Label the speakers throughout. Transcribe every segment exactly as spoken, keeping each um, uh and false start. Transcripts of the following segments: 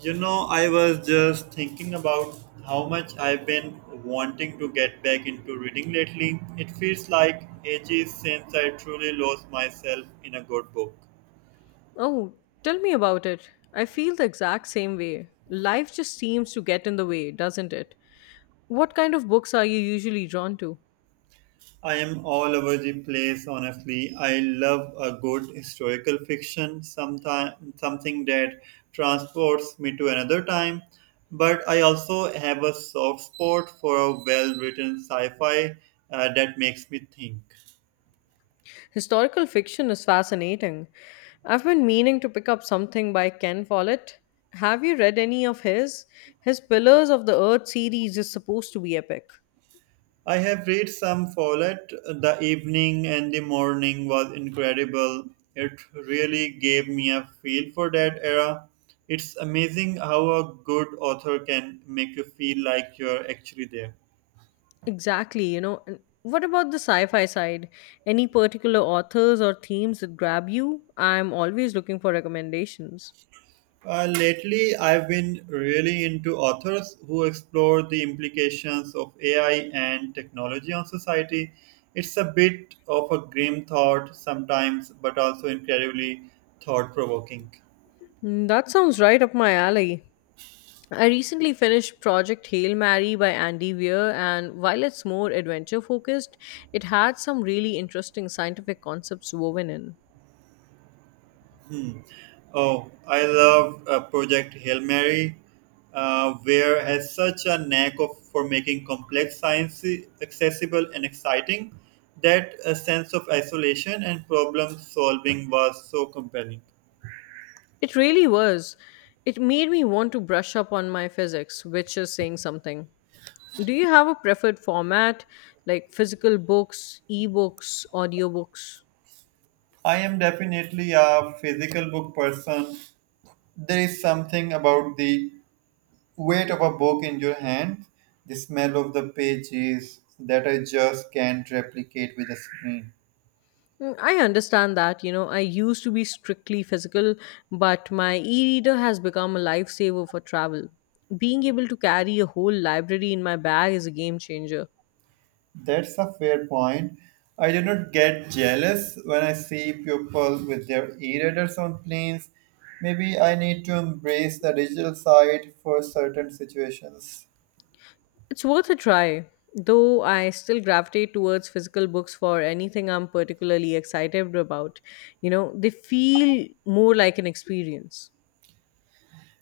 Speaker 1: You know, I was just thinking about how much I've been wanting to get back into reading lately. It feels like ages since I truly lost myself in a good book.
Speaker 2: Oh, tell me about it. I feel the exact same way. Life just seems to get in the way, doesn't it? What kind of books are you usually drawn to?
Speaker 1: I am all over the place, honestly. I love a good historical fiction, sometime, something that transports me to another time. But I also have a soft spot for a well written sci fi uh, that makes me think.
Speaker 2: Historical fiction is fascinating. I've been meaning to pick up something by Ken Follett. Have you read any of his? His Pillars of the Earth series is supposed to be epic.
Speaker 1: I have read some Follett. The evening and the morning was incredible. It really gave me a feel for that era. It's amazing how a good author can make you feel like you're actually there.
Speaker 2: Exactly, you know. And what about the sci fi side? Any particular authors or themes that grab you? I'm always looking for recommendations.
Speaker 1: Uh, lately, I've been really into authors who explore the implications of A I and technology on society. It's a bit of a grim thought sometimes, but also incredibly thought provoking.
Speaker 2: Mm, That sounds right up my alley. I recently finished Project Hail Mary by Andy Weir, and while it's more adventure focused, it had some really interesting scientific concepts woven in.
Speaker 1: Hmm. Oh, I love uh, Project Hail Mary, uh, where has such a knack of, for making complex science accessible and exciting that a sense of isolation and problem solving was so compelling.
Speaker 2: It really was. It made me want to brush up on my physics, which is saying something. Do you have a preferred format, like physical books, ebooks, audiobooks?
Speaker 1: I am definitely a physical book person. There is something about the weight of a book in your hand, the smell of the pages that I just can't replicate with a screen.
Speaker 2: Mm, I understand that. You know, I used to be strictly physical, but my e reader has become a lifesaver for travel. Being able to carry a whole library in my bag is a game changer.
Speaker 1: That's a fair point. I do not get jealous when I see people with their e-readers on planes. Maybe I need to embrace the digital side for certain situations.
Speaker 2: It's worth a try, though I still gravitate towards physical books for anything I'm particularly excited about. You know, they feel more like an experience.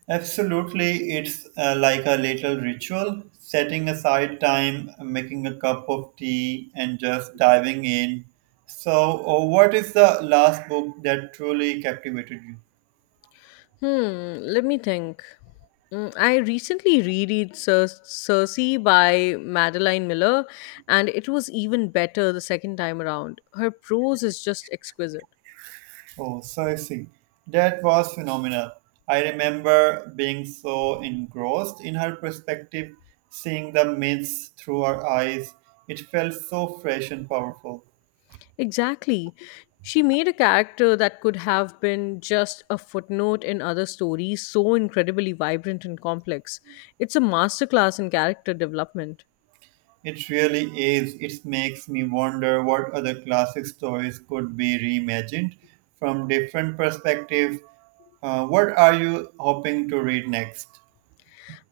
Speaker 1: Absolutely, it's uh, like a little ritual, setting aside time, making a cup of tea, and just diving in. So, uh, what is the last book that truly captivated you?
Speaker 2: Hmm, let me think. Mm, I recently reread Cer- Circe by Madeline Miller, and it was even better the second time around. Her prose is just exquisite.
Speaker 1: Oh, Cersei. That was phenomenal. I remember being so engrossed in her perspective, seeing the myths through her eyes. It felt so fresh and powerful.
Speaker 2: Exactly. She made a character that could have been just a footnote in other stories so incredibly vibrant and complex. It's a masterclass in character development.
Speaker 1: It really is. It makes me wonder what other classic stories could be reimagined from different perspectives. Uh, what are you hoping to read next?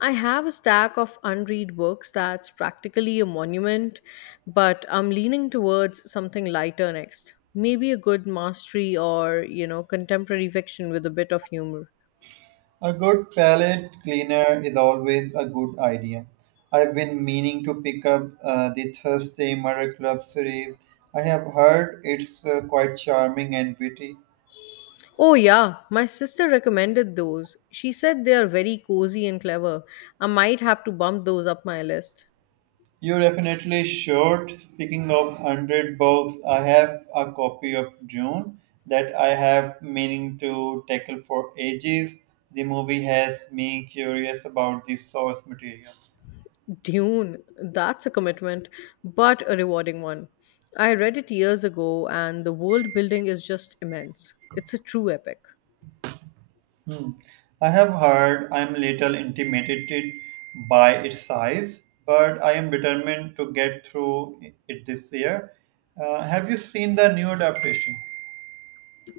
Speaker 2: I have a stack of unread books that's practically a monument, but I'm leaning towards something lighter next. Maybe a good mastery or, you know, contemporary fiction with a bit of humor.
Speaker 1: A good palette cleaner is always a good idea. I've been meaning to pick up uh, the Thursday Murder Club series. I have heard it's uh, quite charming and witty.
Speaker 2: Oh, yeah, my sister recommended those. She said they are very cozy and clever. I might have to bump those up my list.
Speaker 1: You definitely should. Speaking of one hundred books, I have a copy of Dune that I have meaning to tackle for ages. The movie has me curious about the source material.
Speaker 2: Dune, that's a commitment, but a rewarding one. I read it years ago, and the world building is just immense. It's a true epic.
Speaker 1: Hmm. I have heard I am a little intimidated by its size, but I am determined to get through it this year. Uh, have you seen the new adaptation?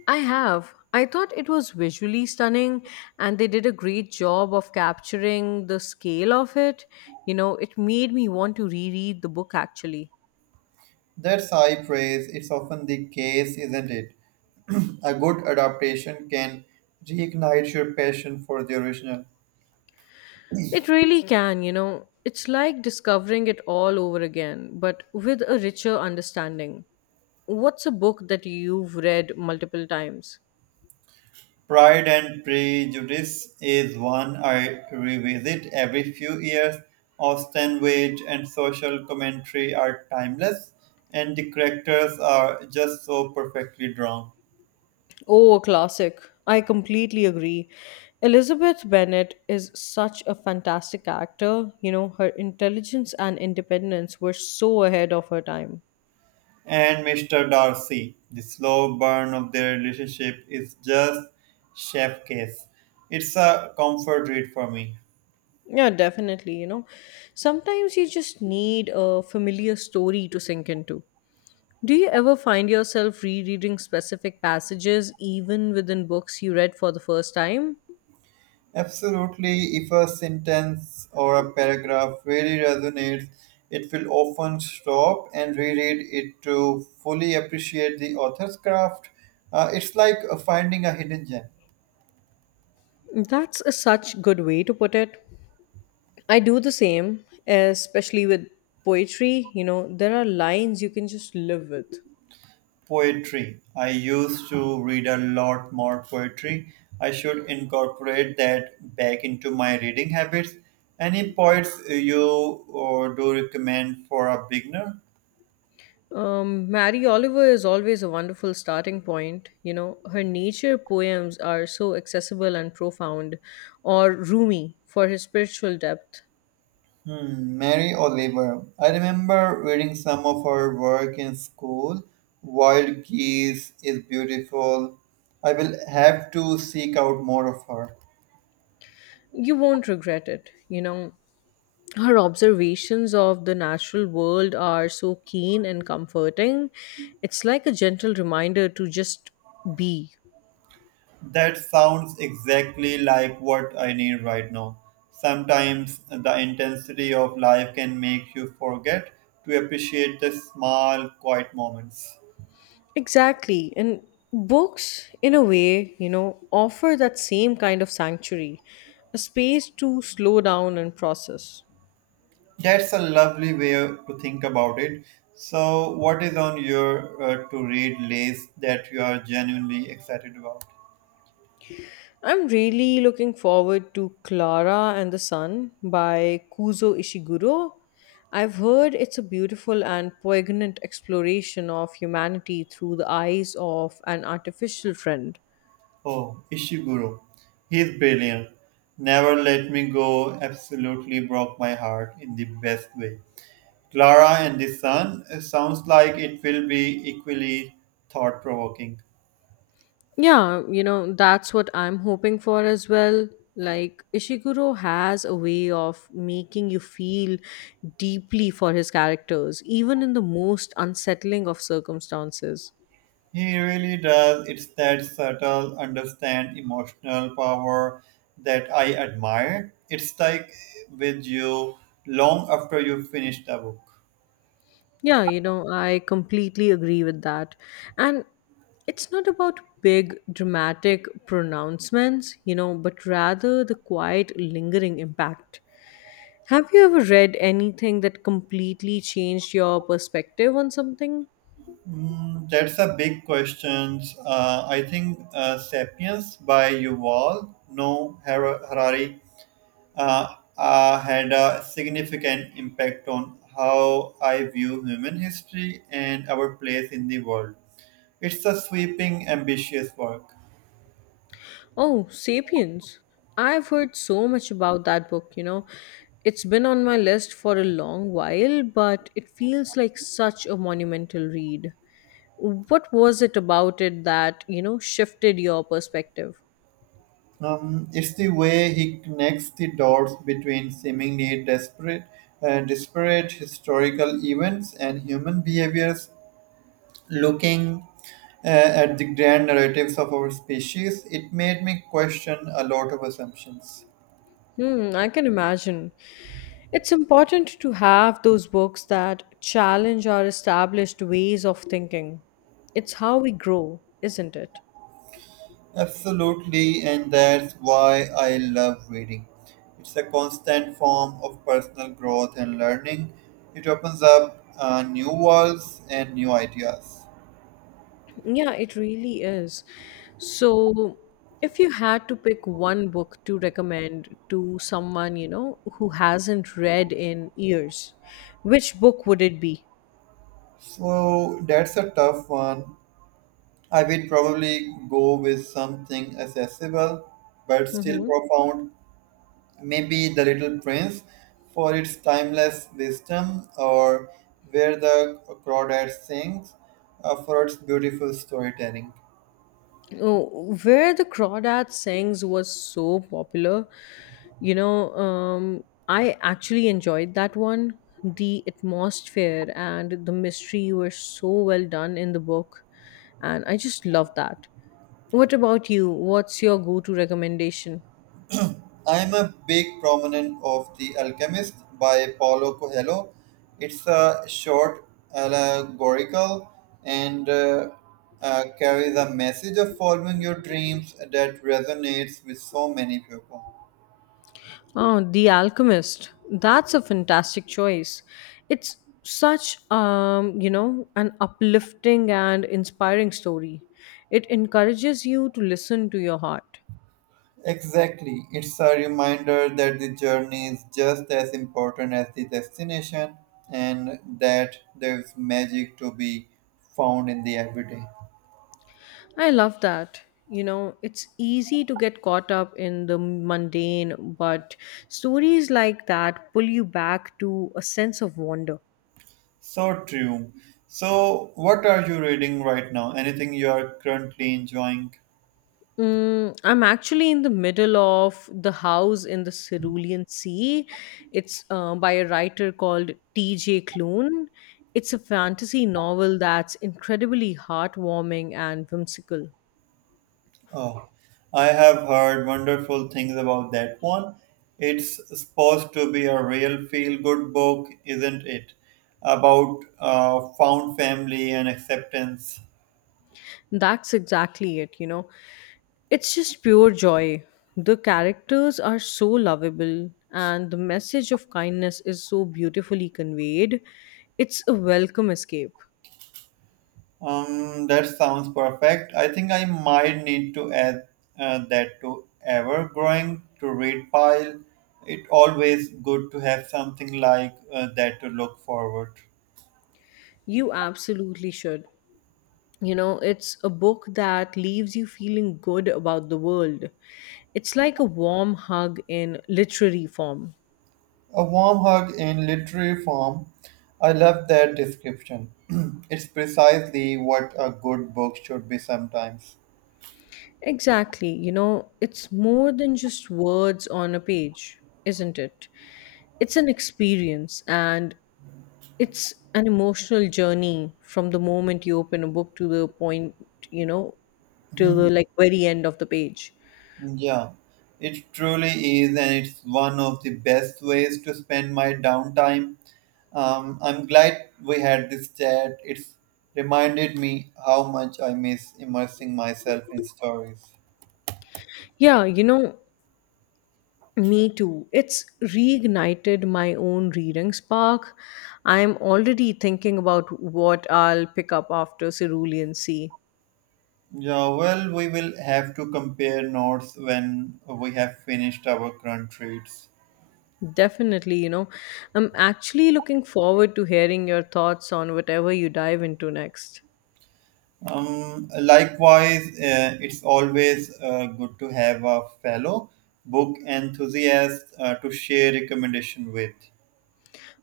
Speaker 2: I have. I thought it was visually stunning and they did a great job of capturing the scale of it. You know, it made me want to reread the book actually.
Speaker 1: That's high praise. It's often the case, isn't it? A good adaptation can reignite your passion for the original.
Speaker 2: It really can, you know. It's like discovering it all over again, but with a richer understanding. What's a book that you've read multiple times?
Speaker 1: Pride and Prejudice is one I revisit every few years. Austen Wade and social commentary are timeless, and the characters are just so perfectly drawn.
Speaker 2: Oh, a classic. I completely agree. Elizabeth Bennet is such a fantastic actor. You know, her intelligence and independence were so ahead of her time.
Speaker 1: And mister Darcy, the slow burn of their relationship is just chef case. It's a comfort read for me.
Speaker 2: Yeah, definitely, you know. Sometimes you just need a familiar story to sink into. Do you ever find yourself rereading specific passages even within books you read for the first time?
Speaker 1: Absolutely, if a sentence or a paragraph really resonates, it will often stop and reread it to fully appreciate the author's craft. Uh, it's like uh, finding a hidden gem.
Speaker 2: That's a such good way to put it. I do the same, especially with poetry. You know, there are lines you can just live with.
Speaker 1: Poetry. I used to read a lot more poetry. I should incorporate that back into my reading habits. Any poets uh, you uh, do recommend for a beginner?
Speaker 2: Um, Mary Oliver is always a wonderful starting point. You know, her nature poems are so accessible and profound, or Rumi for his spiritual depth.
Speaker 1: Hmm, Mary Oliver. I remember reading some of her work in school. Wild Geese is beautiful. I will have to seek out more of her.
Speaker 2: You won't regret it. You know, her observations of the natural world are so keen and comforting. It's like a gentle reminder to just be.
Speaker 1: That sounds exactly like what I need right now. Sometimes the intensity of life can make you forget to appreciate the small, quiet moments.
Speaker 2: Exactly. And books, in a way, you know, offer that same kind of sanctuary, a space to slow down and process.
Speaker 1: That's a lovely way to think about it. So, what is on your uh, to read list that you are genuinely excited about?
Speaker 2: I'm really looking forward to Clara and the Sun by Kuzo Ishiguro. I've heard it's a beautiful and poignant exploration of humanity through the eyes of an artificial friend.
Speaker 1: Oh, Ishiguro. He's brilliant. Never Let Me Go absolutely broke my heart in the best way. Clara and the Sun uh, sounds like it will be equally thought provoking.
Speaker 2: Yeah, you know, that's what I'm hoping for as well. Like, Ishiguro has a way of making you feel deeply for his characters, even in the most unsettling of circumstances.
Speaker 1: He really does. It's that subtle, understand emotional power that I admire. It stuck with you long after you finish the book.
Speaker 2: Yeah, you know, I completely agree with that. And it's not about big dramatic pronouncements, you know, but rather the quiet, lingering impact. Have you ever read anything that completely changed your perspective on something?
Speaker 1: Mm, that's a big question. Uh, I think uh, *Sapiens* by Yuval Noah Har- Harari uh, uh, had a significant impact on how I view human history and our place in the world. It's a sweeping, ambitious work.
Speaker 2: Oh, Sapiens. I've heard so much about that book, you know. It's been on my list for a long while, but it feels like such a monumental read. What was it about it that, you know, shifted your perspective?
Speaker 1: Um, it's the way he connects the dots between seemingly desperate, uh, disparate historical events and human behaviors. Looking uh, at the grand narratives of our species, it made me question a lot of assumptions.
Speaker 2: Hmm, I can imagine. It's important to have those books that challenge our established ways of thinking. It's how we grow, isn't it?
Speaker 1: Absolutely, and that's why I love reading. It's a constant form of personal growth and learning. It opens up uh, new worlds and new ideas.
Speaker 2: Yeah, it really is. So, if you had to pick one book to recommend to someone, you know, who hasn't read in years, which book would it be?
Speaker 1: So that's a tough one. I will probably go with something accessible but still
Speaker 2: Mm-hmm.
Speaker 1: profound. Maybe The Little Prince for its timeless wisdom, or Where the Crawdad Sings uh, for its beautiful storytelling.
Speaker 2: Oh, Where the Crawdad Sings was so popular. You know, um, I actually enjoyed that one. The atmosphere and the mystery were so well done in the book, and I just love that. What about you? What's your go-to recommendation?
Speaker 1: I'm a big proponent of The Alchemist by Paulo Coelho. It's a short, allegorical, and uh, uh, carries a message of following your dreams that resonates with so many people.
Speaker 2: Oh, The Alchemist. That's a fantastic choice. It's such um, you know, an uplifting and inspiring story. It encourages you to listen to your heart.
Speaker 1: Exactly. It's a reminder that the journey is just as important as the destination and that there's magic to be found in the everyday.
Speaker 2: I love that. You know, it's easy to get caught up in the mundane, but stories like that pull you back to a sense of wonder.
Speaker 1: So true. So, what are you reading right now? Anything you are currently enjoying?
Speaker 2: Mm, I'm actually in the middle of The House in the Cerulean Sea. It's uh, by a writer called T J. Klune. It's a fantasy novel that's incredibly heartwarming and whimsical.
Speaker 1: Oh, I have heard wonderful things about that one. It's supposed to be a real feel good book, isn't it? About uh, found family and acceptance.
Speaker 2: That's exactly it, you know. It's just pure joy. The characters are so lovable, and the message of kindness is so beautifully conveyed. It's a welcome escape.
Speaker 1: Um, that sounds perfect. I think I might need to add uh, that to ever growing to read pile. It always good to have something like uh, that to look forward.
Speaker 2: You absolutely should. You know, it's a book that leaves you feeling good about the world. It's like a warm hug in literary form.
Speaker 1: A warm hug in literary form. I love that description. It's precisely what a good book should be sometimes.
Speaker 2: Exactly. You know, it's more than just words on a page, isn't it? It's an experience and it's an emotional journey from the moment you open a book to the point, you know, to
Speaker 1: Mhm.
Speaker 2: the like very end of the page.
Speaker 1: Yeah, it truly is, and it's one of the best ways to spend my downtime. Um, I'm glad we had this chat. It's reminded me how much I miss immersing myself in stories.
Speaker 2: Yeah, you know, me too. It's reignited my own reading spark. I'm already thinking about what I'll pick up after Cerulean Sea.
Speaker 1: Yeah, well, we will have to compare notes when we have finished our current reads.
Speaker 2: Definitely, you know, I'm actually looking forward to hearing your thoughts on whatever you dive into next.
Speaker 1: Um, likewise, uh, it's always uh, good to have a fellow book enthusiast uh, to share recommendation with.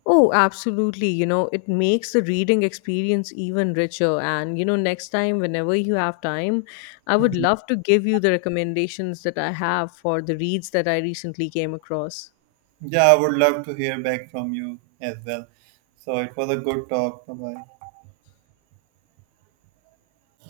Speaker 2: Oh, absolutely. You know, it makes the reading experience even richer. And, you know, next time, whenever you have time, I would love to give you the recommendations that I have for the reads that I recently came across.
Speaker 1: Yeah, I would love to hear back from you as well. So it was a good talk. Bye bye.